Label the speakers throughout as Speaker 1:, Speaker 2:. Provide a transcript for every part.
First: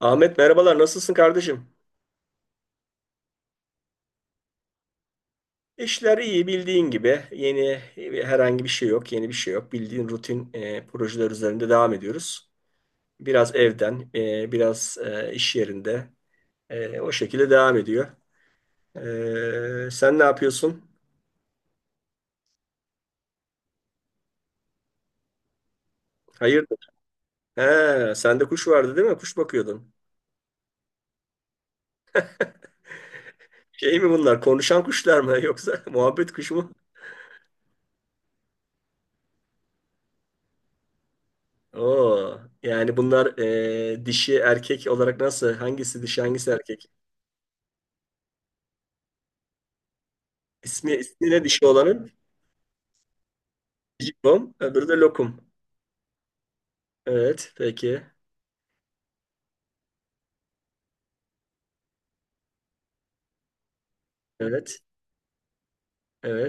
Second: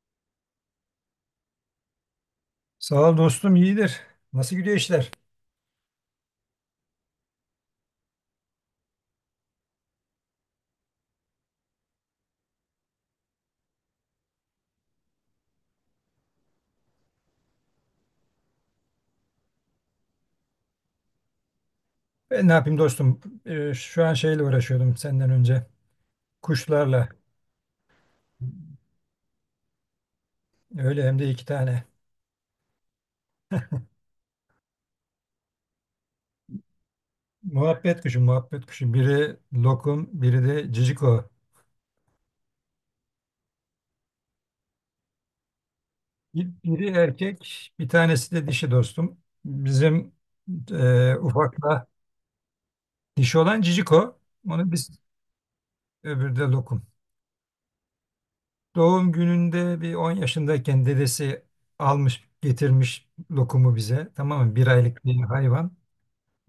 Speaker 1: Ahmet merhabalar, nasılsın kardeşim?
Speaker 2: Sağ ol dostum, iyidir. Nasıl gidiyor işler?
Speaker 1: İşler iyi, bildiğin gibi yeni herhangi bir şey yok, yeni bir şey yok, bildiğin rutin projeler üzerinde devam ediyoruz. Biraz evden, biraz iş yerinde, o şekilde devam ediyor. Sen ne yapıyorsun?
Speaker 2: Ben ne yapayım dostum? Şu an şeyle uğraşıyordum senden önce.
Speaker 1: Hayırdır?
Speaker 2: Kuşlarla.
Speaker 1: He, sende kuş vardı değil mi? Kuş bakıyordun.
Speaker 2: Öyle hem de 2 tane.
Speaker 1: Şey mi bunlar, konuşan kuşlar mı yoksa muhabbet kuşu mu?
Speaker 2: Muhabbet kuşu, muhabbet kuşu. Biri lokum, biri de ciciko.
Speaker 1: Oo, yani bunlar dişi erkek olarak nasıl? Hangisi dişi, hangisi
Speaker 2: Bir-
Speaker 1: erkek?
Speaker 2: Biri erkek, bir tanesi de dişi dostum. Bizim
Speaker 1: İsmi, ismi ne dişi
Speaker 2: ufakla
Speaker 1: olanın?
Speaker 2: dişi olan ciciko.
Speaker 1: Jibom,
Speaker 2: Onu
Speaker 1: öbürü
Speaker 2: biz
Speaker 1: de lokum.
Speaker 2: öbürü de lokum.
Speaker 1: Evet, peki.
Speaker 2: Doğum gününde bir 10 yaşındayken dedesi almış, getirmiş lokumu bize. Tamam mı? Bir
Speaker 1: Evet,
Speaker 2: aylık bir hayvan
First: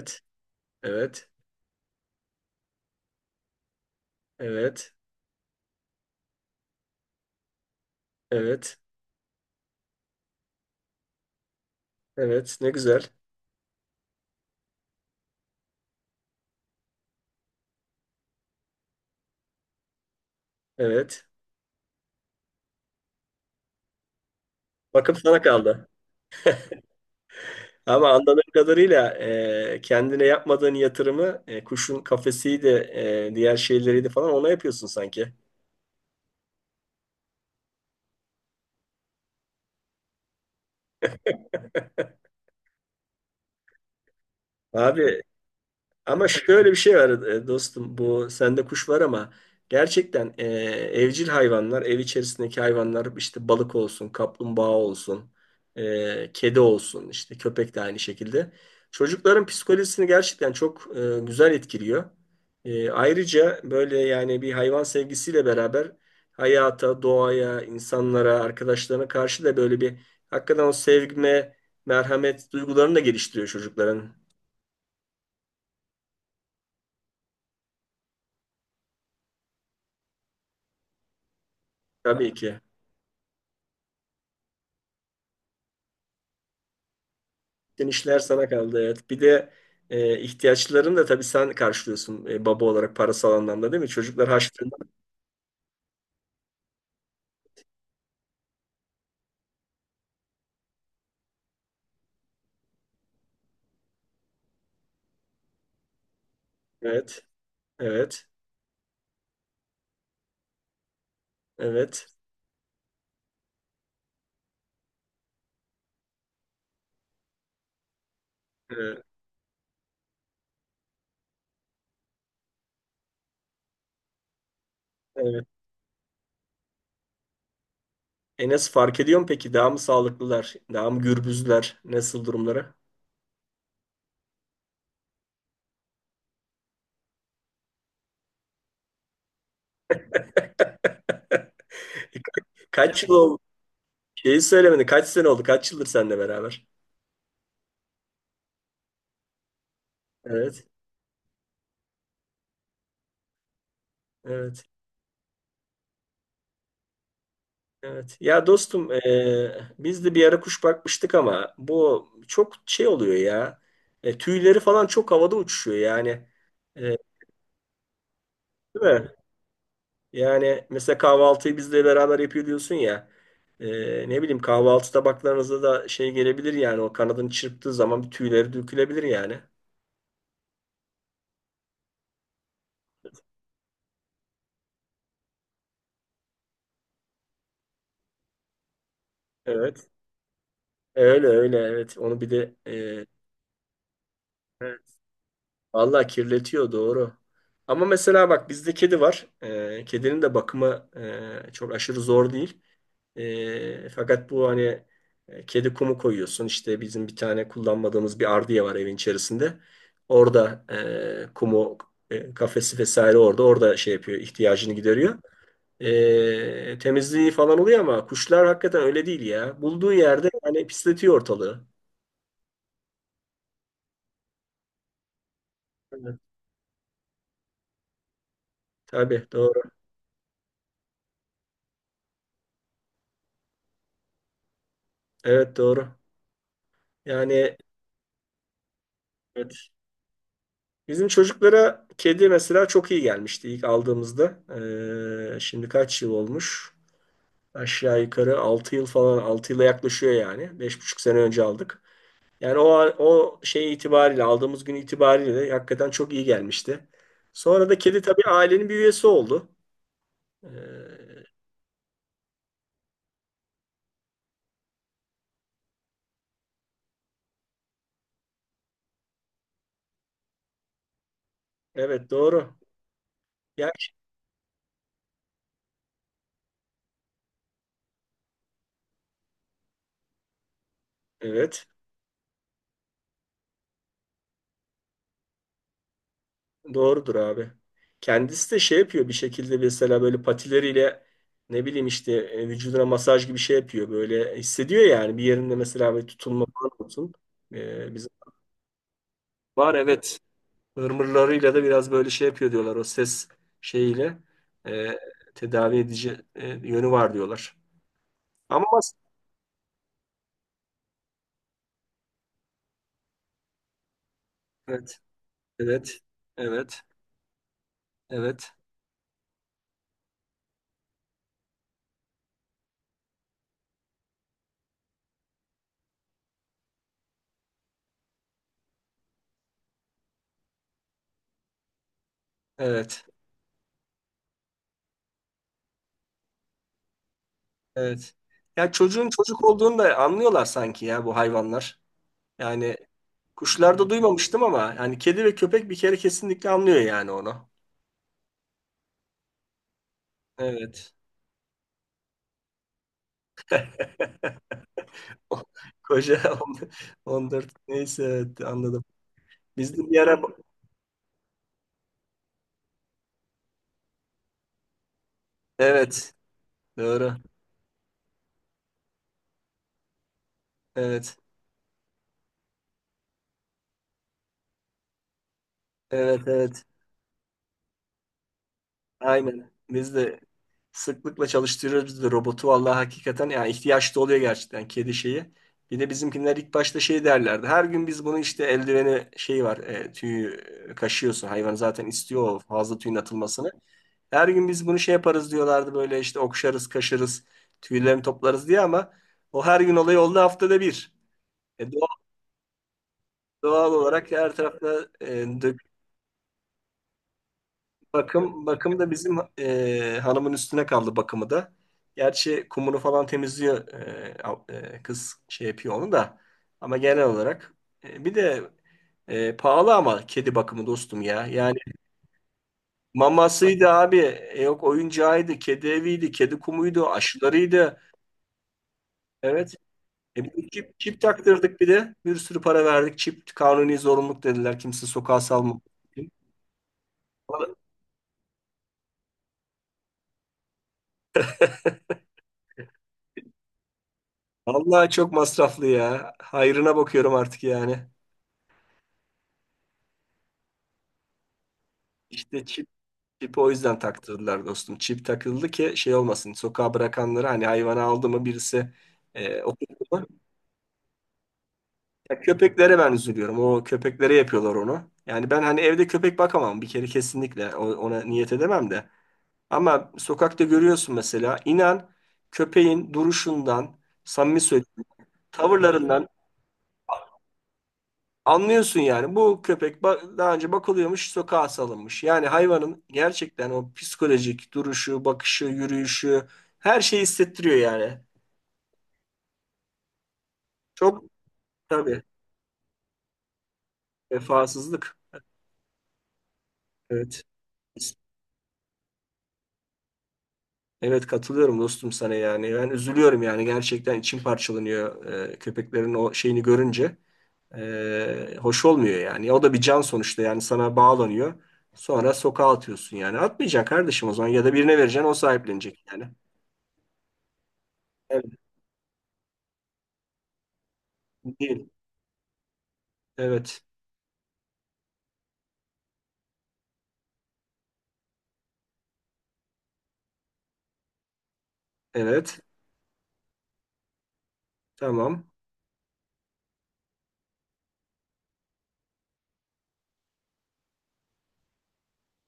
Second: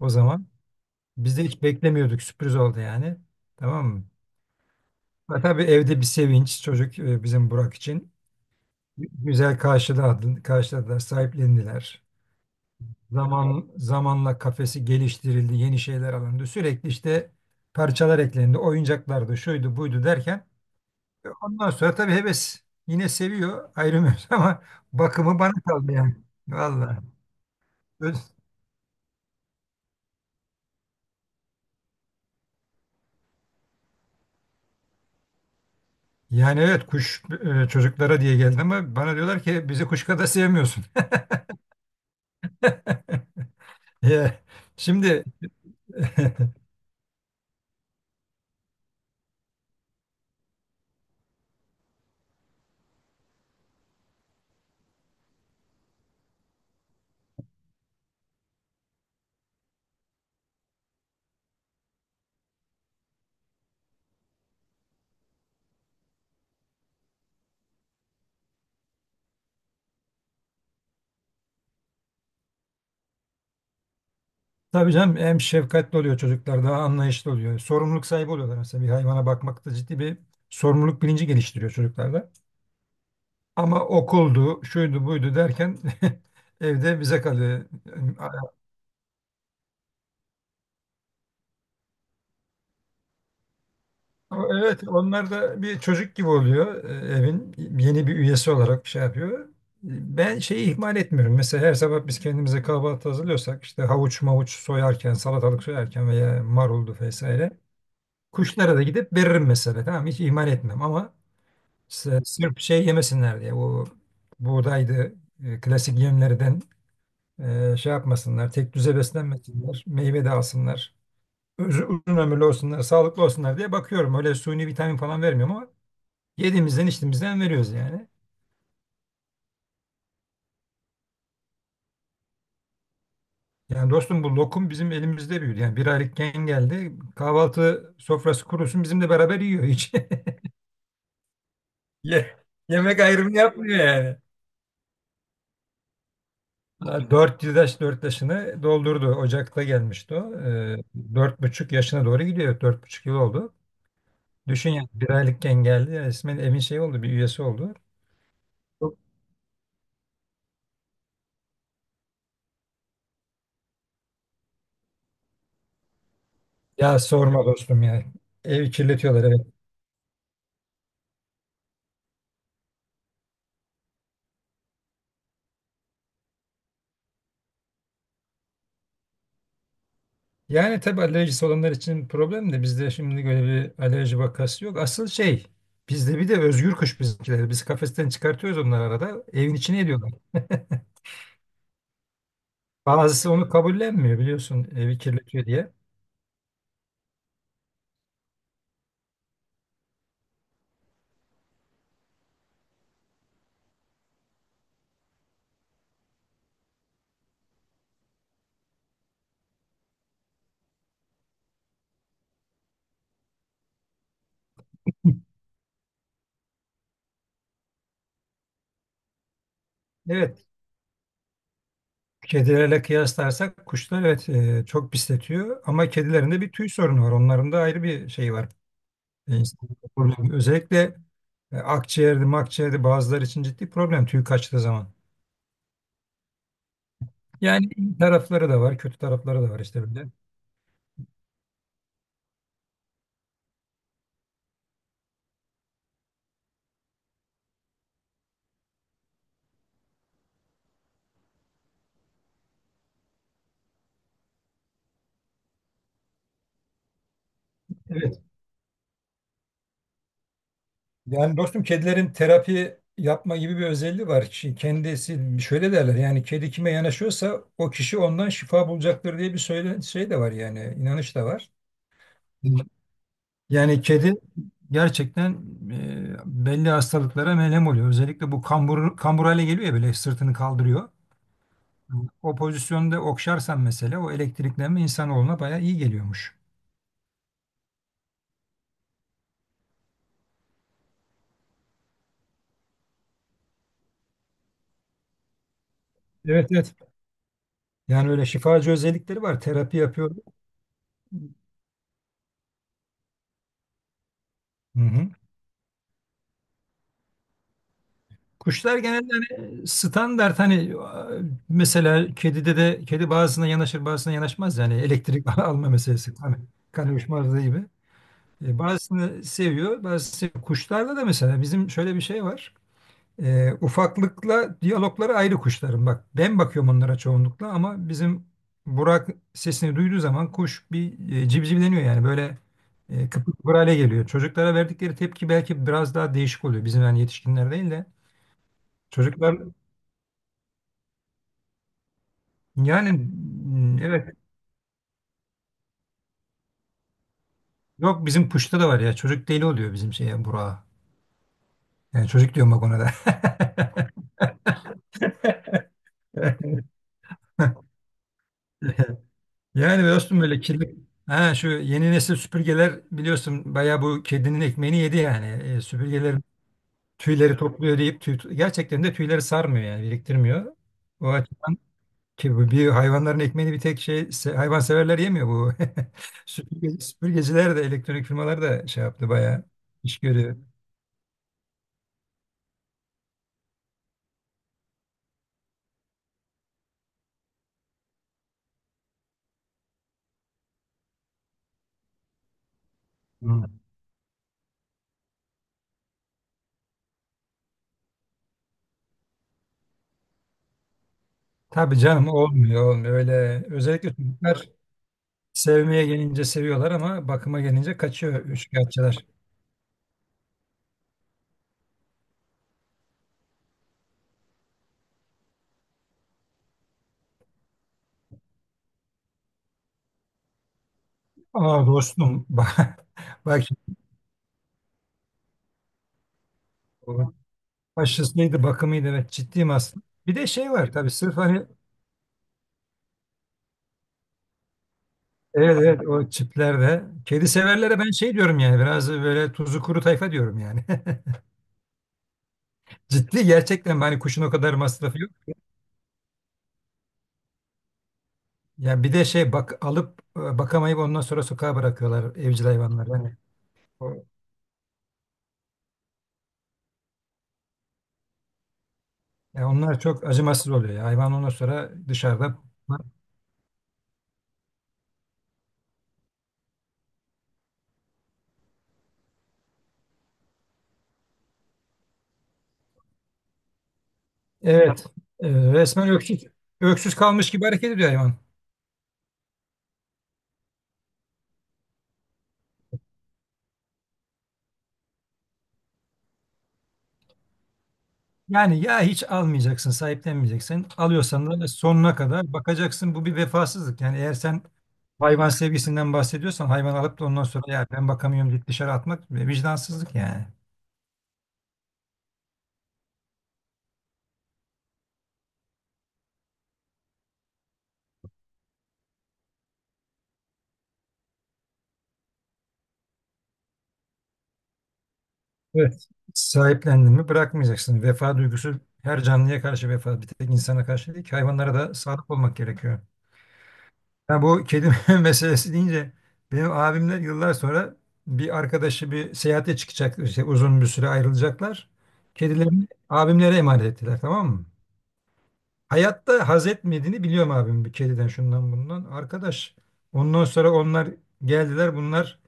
Speaker 2: o zaman.
Speaker 1: evet,
Speaker 2: Biz de hiç beklemiyorduk. Sürpriz oldu yani. Tamam mı?
Speaker 1: evet,
Speaker 2: Ve tabii evde bir sevinç, çocuk bizim Burak için.
Speaker 1: evet,
Speaker 2: Güzel karşıladı, karşıladılar, sahiplendiler.
Speaker 1: evet. Ne güzel.
Speaker 2: Zamanla kafesi geliştirildi, yeni şeyler alındı. Sürekli işte parçalar eklendi, oyuncaklardı, şuydu, buydu derken
Speaker 1: Evet.
Speaker 2: ondan sonra tabii heves, yine seviyor, ayrılmıyoruz ama
Speaker 1: Bakım
Speaker 2: bakımı
Speaker 1: sana
Speaker 2: bana
Speaker 1: kaldı.
Speaker 2: kaldı yani. Vallahi.
Speaker 1: Ama
Speaker 2: Öz-
Speaker 1: anladığım kadarıyla kendine yapmadığın yatırımı, kuşun kafesiydi, diğer şeyleriydi falan ona yapıyorsun sanki.
Speaker 2: Yani evet, kuş çocuklara diye geldi ama bana diyorlar ki bizi kuş kadar sevmiyorsun. Ya.
Speaker 1: Abi,
Speaker 2: Şimdi.
Speaker 1: ama şöyle bir şey var dostum. Bu, sende kuş var ama gerçekten evcil hayvanlar, ev içerisindeki hayvanlar, işte balık olsun, kaplumbağa olsun, kedi olsun, işte köpek de aynı şekilde. Çocukların psikolojisini gerçekten çok güzel etkiliyor. Ayrıca böyle yani bir hayvan sevgisiyle beraber hayata, doğaya, insanlara, arkadaşlarına karşı da böyle bir hakikaten o sevgime, merhamet duygularını da geliştiriyor çocukların.
Speaker 2: Tabii canım, hem şefkatli oluyor çocuklar, daha anlayışlı oluyor. Sorumluluk sahibi oluyorlar. Mesela bir hayvana bakmakta ciddi bir sorumluluk bilinci geliştiriyor çocuklarda.
Speaker 1: Tabii ki.
Speaker 2: Ama okuldu, şuydu, buydu derken evde bize kalıyor.
Speaker 1: Bütün işler sana
Speaker 2: Ama
Speaker 1: kaldı, evet. Bir de ihtiyaçlarını da tabii sen karşılıyorsun baba olarak, parasal anlamda, değil mi? Çocuklar harçlığında.
Speaker 2: Evet, onlar da bir çocuk gibi oluyor, evin yeni bir üyesi olarak şey yapıyor. Ben şeyi ihmal etmiyorum. Mesela her sabah biz kendimize kahvaltı hazırlıyorsak, işte havuç mavuç soyarken, salatalık soyarken veya maruldu
Speaker 1: Evet,
Speaker 2: vesaire,
Speaker 1: evet,
Speaker 2: kuşlara da gidip veririm mesela. Tamam, hiç ihmal etmem ama
Speaker 1: evet.
Speaker 2: Sırf şey yemesinler diye, o buğdaydı klasik yemlerden şey yapmasınlar, tek düze
Speaker 1: e,
Speaker 2: beslenmesinler, meyve de alsınlar, uzun ömürlü olsunlar, sağlıklı olsunlar diye bakıyorum. Öyle suni vitamin falan
Speaker 1: evet.
Speaker 2: vermiyorum ama yediğimizden içtiğimizden veriyoruz yani.
Speaker 1: Enes fark ediyor mu peki? Daha mı sağlıklılar? Daha mı gürbüzler? Nasıl durumları?
Speaker 2: Yani dostum, bu lokum bizim elimizde büyüdü. Yani 1 aylıkken geldi. Kahvaltı sofrası kurusun bizimle beraber yiyor hiç. Ye- Yemek
Speaker 1: Kaç yıl
Speaker 2: ayrımı
Speaker 1: oldu?
Speaker 2: yapmıyor yani.
Speaker 1: Şeyi söylemedin. Kaç sene oldu? Kaç yıldır seninle beraber?
Speaker 2: 4 yaşını doldurdu. Ocak'ta gelmişti o.
Speaker 1: Evet,
Speaker 2: 4,5 yaşına doğru gidiyor. 4,5 yıl oldu.
Speaker 1: evet.
Speaker 2: Düşün yani, 1 aylıkken geldi. Ya, resmen evin şey oldu, bir üyesi oldu.
Speaker 1: Evet. Ya dostum, biz de bir ara kuş bakmıştık ama bu çok şey oluyor ya. Tüyleri falan çok havada uçuşuyor yani. Değil
Speaker 2: Ya sorma dostum ya. Evi
Speaker 1: mi?
Speaker 2: kirletiyorlar, evet.
Speaker 1: Yani mesela kahvaltıyı bizle beraber yapıyor diyorsun ya. Ne bileyim, kahvaltı tabaklarınıza da şey gelebilir yani, o kanadını çırptığı zaman bir, tüyleri dökülebilir yani.
Speaker 2: Yani tabii alerjisi olanlar için problem de bizde şimdi böyle bir alerji vakası yok. Asıl şey, bizde bir de özgür kuş bizimkiler, biz kafesten çıkartıyoruz onları arada. Evin içine
Speaker 1: Evet.
Speaker 2: ediyorlar.
Speaker 1: Öyle öyle evet. Onu bir de
Speaker 2: Bazısı onu kabullenmiyor, biliyorsun,
Speaker 1: e,
Speaker 2: evi kirletiyor diye.
Speaker 1: vallahi kirletiyor, doğru. Ama mesela bak, bizde kedi var. Kedinin de bakımı çok aşırı zor değil. Fakat bu hani kedi kumu koyuyorsun. İşte bizim bir tane kullanmadığımız bir ardiye var evin içerisinde. Orada kumu, kafesi vesaire orada. Orada şey yapıyor, ihtiyacını gideriyor. Temizliği falan oluyor ama kuşlar hakikaten öyle değil ya. Bulduğu yerde
Speaker 2: Evet.
Speaker 1: yani pisletiyor ortalığı.
Speaker 2: Kedilerle kıyaslarsak kuşlar, evet, çok pisletiyor ama
Speaker 1: Evet.
Speaker 2: kedilerin de bir tüy sorunu var. Onların da ayrı bir şey var.
Speaker 1: Tabii doğru.
Speaker 2: İnsanın problemi. Özellikle akciğerde, makciğerde bazıları için ciddi problem tüy kaçtığı zaman.
Speaker 1: Evet, doğru. Yani,
Speaker 2: Yani iyi tarafları da var, kötü tarafları da var
Speaker 1: evet.
Speaker 2: işte, böyle.
Speaker 1: Bizim çocuklara kedi mesela çok iyi gelmişti ilk aldığımızda. Şimdi kaç yıl olmuş? Aşağı yukarı 6 yıl falan, 6 yıla yaklaşıyor yani. Beş buçuk sene önce aldık. Yani o an- o şey itibariyle, aldığımız gün itibariyle de hakikaten çok iyi gelmişti. Sonra da kedi
Speaker 2: Evet.
Speaker 1: tabii ailenin bir üyesi oldu. Ee,
Speaker 2: Yani dostum, kedilerin terapi yapma gibi bir özelliği var. Şimdi kendisi, şöyle derler yani, kedi kime yanaşıyorsa o kişi ondan şifa bulacaktır diye bir söyle, şey de var, yani inanış da var.
Speaker 1: evet doğru. Ya,
Speaker 2: Yani kedi gerçekten e, belli hastalıklara melem oluyor. Özellikle bu kambur, kambur hale geliyor ya, böyle sırtını kaldırıyor.
Speaker 1: evet.
Speaker 2: O pozisyonda okşarsan mesela, o elektriklenme insanoğluna bayağı iyi geliyormuş.
Speaker 1: Doğrudur abi. Kendisi de şey yapıyor bir şekilde, mesela böyle patileriyle, ne bileyim işte vücuduna masaj gibi şey yapıyor. Böyle hissediyor yani bir yerinde mesela böyle tutulma
Speaker 2: Evet,
Speaker 1: falan
Speaker 2: evet.
Speaker 1: olsun. Bizim
Speaker 2: Yani öyle şifacı özellikleri var.
Speaker 1: var,
Speaker 2: Terapi yapıyor.
Speaker 1: evet. Irmırlarıyla da biraz böyle şey yapıyor diyorlar, o ses şeyiyle
Speaker 2: Hı
Speaker 1: e,
Speaker 2: hı.
Speaker 1: tedavi edici yönü var diyorlar. Ama
Speaker 2: Kuşlar
Speaker 1: mas-
Speaker 2: genelde hani standart, hani mesela kedide de kedi bazısına yanaşır, bazısına yanaşmaz, yani
Speaker 1: evet,
Speaker 2: elektrik alma
Speaker 1: evet,
Speaker 2: meselesi. Hani
Speaker 1: evet,
Speaker 2: kan uyuşmazlığı gibi.
Speaker 1: evet,
Speaker 2: Bazısını seviyor, bazısını seviyor. Kuşlarda da mesela bizim şöyle bir şey var. Ufaklıkla diyalogları ayrı kuşların. Bak, ben bakıyorum onlara çoğunlukla ama bizim Burak sesini duyduğu zaman kuş bir civcivleniyor yani, böyle
Speaker 1: evet,
Speaker 2: kıpır kıpır hale geliyor. Çocuklara verdikleri tepki belki biraz daha değişik oluyor. Bizim yani, yetişkinler değil de
Speaker 1: evet. Ya çocuğun
Speaker 2: çocuklar
Speaker 1: çocuk olduğunu da anlıyorlar sanki ya bu hayvanlar. Yani
Speaker 2: yani,
Speaker 1: kuşlarda
Speaker 2: evet.
Speaker 1: duymamıştım ama yani kedi ve köpek bir kere kesinlikle anlıyor yani onu.
Speaker 2: Yok, bizim kuşta da var ya, çocuk deli oluyor bizim şeye, Burak'a.
Speaker 1: Evet.
Speaker 2: Yani çocuk diyorum, bak, ona da.
Speaker 1: Koca 14, neyse evet, anladım. Biz
Speaker 2: Yani
Speaker 1: de bir ara,
Speaker 2: dostum, böyle kirli. Ha, şu yeni nesil süpürgeler, biliyorsun, bayağı bu kedinin ekmeğini yedi yani.
Speaker 1: evet
Speaker 2: Süpürgeler
Speaker 1: doğru.
Speaker 2: tüyleri topluyor deyip tüy, gerçekten de tüyleri sarmıyor, yani biriktirmiyor. O
Speaker 1: Evet.
Speaker 2: açıdan, ki bu bir hayvanların ekmeğini bir tek hayvanseverler yemiyor bu.
Speaker 1: Evet, evet.
Speaker 2: Süpürgeciler de, elektronik firmalar da şey yaptı, bayağı
Speaker 1: Aynen. Biz
Speaker 2: iş
Speaker 1: de
Speaker 2: görüyor.
Speaker 1: sıklıkla çalıştırıyoruz biz de robotu. Vallahi hakikaten yani ihtiyaç da oluyor gerçekten kedi şeyi. Bir de bizimkiler ilk başta şey derlerdi. Her gün biz bunu işte eldiveni şey var, tüyü kaşıyorsun. Hayvan zaten istiyor o fazla tüyün atılmasını.
Speaker 2: Hı.
Speaker 1: Her gün biz bunu şey yaparız diyorlardı böyle, işte okşarız, kaşırız, tüylerini toplarız diye, ama o her gün olayı oldu haftada bir. E,
Speaker 2: Tabii
Speaker 1: doğal,
Speaker 2: canım, olmuyor, olmuyor öyle.
Speaker 1: doğal
Speaker 2: Özellikle
Speaker 1: olarak her
Speaker 2: çocuklar
Speaker 1: tarafta
Speaker 2: sevmeye gelince seviyorlar ama bakıma gelince kaçıyor
Speaker 1: bakım, bakım da
Speaker 2: üçkağıtçılar.
Speaker 1: bizim hanımın üstüne kaldı bakımı da. Gerçi kumunu falan temizliyor, al- kız şey yapıyor onu da. Ama genel olarak bir de pahalı ama kedi bakımı dostum ya. Yani
Speaker 2: Aa dostum, bak, bak
Speaker 1: mamasıydı
Speaker 2: şimdi,
Speaker 1: abi. Yok oyuncağıydı, kedi eviydi, kedi kumuydu, aşılarıydı.
Speaker 2: aşısıydı, bakımıydı, evet, ciddiyim
Speaker 1: Evet.
Speaker 2: aslında. Bir de
Speaker 1: Bir
Speaker 2: şey var
Speaker 1: çip,
Speaker 2: tabii,
Speaker 1: çip
Speaker 2: sırf hani,
Speaker 1: taktırdık bir de. Bir sürü para verdik. Çip kanuni zorunluluk dediler. Kimse sokağa
Speaker 2: evet
Speaker 1: salma.
Speaker 2: evet, o çiplerde kedi severlere ben şey diyorum yani, biraz böyle tuzu kuru tayfa diyorum yani. Ciddi gerçekten, hani kuşun o kadar
Speaker 1: Vallahi
Speaker 2: masrafı yok.
Speaker 1: çok masraflı ya. Hayrına bakıyorum artık yani.
Speaker 2: Yani bir de şey, bak, alıp bakamayıp ondan sonra sokağa bırakıyorlar
Speaker 1: İşte
Speaker 2: evcil
Speaker 1: çip,
Speaker 2: hayvanlar. Yani,
Speaker 1: çipi o yüzden
Speaker 2: o-
Speaker 1: taktırdılar dostum. Çip takıldı ki şey olmasın. Sokağa bırakanları hani hayvanı aldı mı birisi
Speaker 2: yani onlar
Speaker 1: oturdu
Speaker 2: çok
Speaker 1: mu?
Speaker 2: acımasız oluyor ya. Hayvan ondan sonra
Speaker 1: Ya
Speaker 2: dışarıda.
Speaker 1: köpeklere ben üzülüyorum. O köpeklere yapıyorlar onu. Yani ben hani evde köpek bakamam bir kere kesinlikle. O- ona niyet edemem de. Ama sokakta görüyorsun mesela, inan, köpeğin duruşundan, samimi söylüyorum,
Speaker 2: Evet, resmen
Speaker 1: tavırlarından
Speaker 2: öksüz, öksüz kalmış gibi hareket ediyor hayvan.
Speaker 1: anlıyorsun yani, bu köpek ba- daha önce bakılıyormuş, sokağa salınmış. Yani hayvanın gerçekten o psikolojik duruşu, bakışı, yürüyüşü, her şeyi hissettiriyor yani.
Speaker 2: Yani ya hiç almayacaksın, sahiplenmeyeceksin.
Speaker 1: Çok
Speaker 2: Alıyorsan da sonuna
Speaker 1: tabii,
Speaker 2: kadar bakacaksın. Bu bir vefasızlık. Yani eğer sen
Speaker 1: vefasızlık.
Speaker 2: hayvan sevgisinden bahsediyorsan, hayvan alıp da ondan
Speaker 1: Evet.
Speaker 2: sonra "ya ben bakamıyorum" deyip dışarı atmak vicdansızlık yani.
Speaker 1: Evet, katılıyorum dostum sana yani. Ben üzülüyorum yani, gerçekten içim parçalanıyor köpeklerin o şeyini görünce. Hoş olmuyor yani. O da bir can sonuçta, yani sana bağlanıyor. Sonra sokağa atıyorsun yani. Atmayacaksın kardeşim, o zaman ya da birine vereceksin, o sahiplenecek
Speaker 2: Evet.
Speaker 1: yani.
Speaker 2: Sahiplendin mi bırakmayacaksın. Vefa
Speaker 1: Evet,
Speaker 2: duygusu, her canlıya karşı vefa. Bir tek insana karşı değil ki, hayvanlara
Speaker 1: değil.
Speaker 2: da sadık olmak gerekiyor.
Speaker 1: Evet.
Speaker 2: Ya, bu kedi meselesi deyince, benim abimler, yıllar sonra bir arkadaşı bir seyahate çıkacak, işte uzun bir süre ayrılacaklar.
Speaker 1: Evet.
Speaker 2: Kedilerini abimlere emanet ettiler, tamam mı?
Speaker 1: Tamam.
Speaker 2: Hayatta haz etmediğini biliyorum abim, bir kediden, şundan bundan. Arkadaş, ondan sonra onlar geldiler, bunlar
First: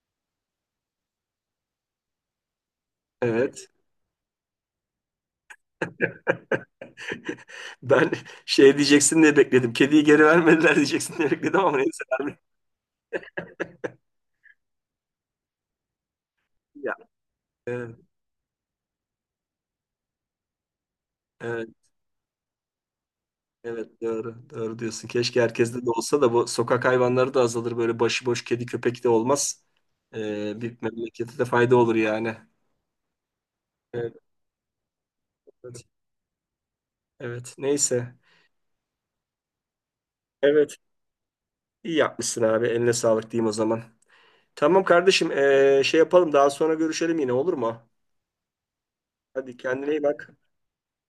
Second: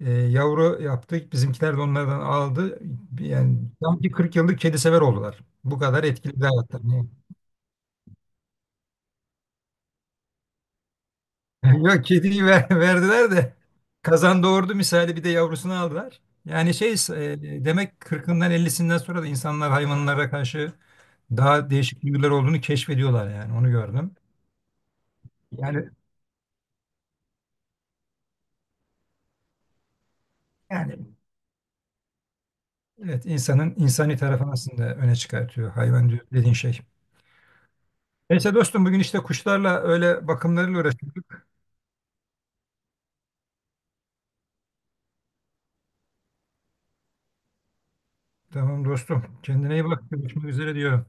Speaker 2: yavru yaptık, bizimkiler de onlardan aldı. Yani
Speaker 1: Evet.
Speaker 2: sanki 40 yıllık kedi sever oldular. Bu kadar etkili bir hayatlar.
Speaker 1: Ben şey diyeceksin diye bekledim. Kediyi geri vermediler diyeceksin diye bekledim ama neyse,
Speaker 2: Yok,
Speaker 1: vermediler.
Speaker 2: kediyi verdiler de kazan doğurdu misali bir de yavrusunu aldılar. Yani şey,
Speaker 1: Ya. Evet,
Speaker 2: demek 40'ından 50'sinden sonra da insanlar hayvanlara karşı
Speaker 1: evet,
Speaker 2: daha değişik duygular olduğunu keşfediyorlar, yani onu
Speaker 1: evet,
Speaker 2: gördüm.
Speaker 1: doğru, doğru diyorsun. Keşke herkeste de
Speaker 2: Yani
Speaker 1: olsa da bu sokak hayvanları da azalır. Böyle başıboş kedi köpek de olmaz. Bir
Speaker 2: yani
Speaker 1: memlekete de fayda olur yani.
Speaker 2: evet, insanın
Speaker 1: Evet,
Speaker 2: insani tarafını aslında öne çıkartıyor
Speaker 1: evet,
Speaker 2: hayvan, dediğin şey.
Speaker 1: evet. Neyse.
Speaker 2: Neyse dostum, bugün işte kuşlarla, öyle
Speaker 1: Evet,
Speaker 2: bakımlarıyla uğraştık.
Speaker 1: iyi yapmışsın abi. Eline sağlık diyeyim o zaman. Tamam kardeşim, şey yapalım. Daha sonra görüşelim yine, olur mu?
Speaker 2: Tamam dostum,
Speaker 1: Hadi
Speaker 2: kendine iyi
Speaker 1: kendine iyi
Speaker 2: bak,
Speaker 1: bak.
Speaker 2: görüşmek üzere diyorum.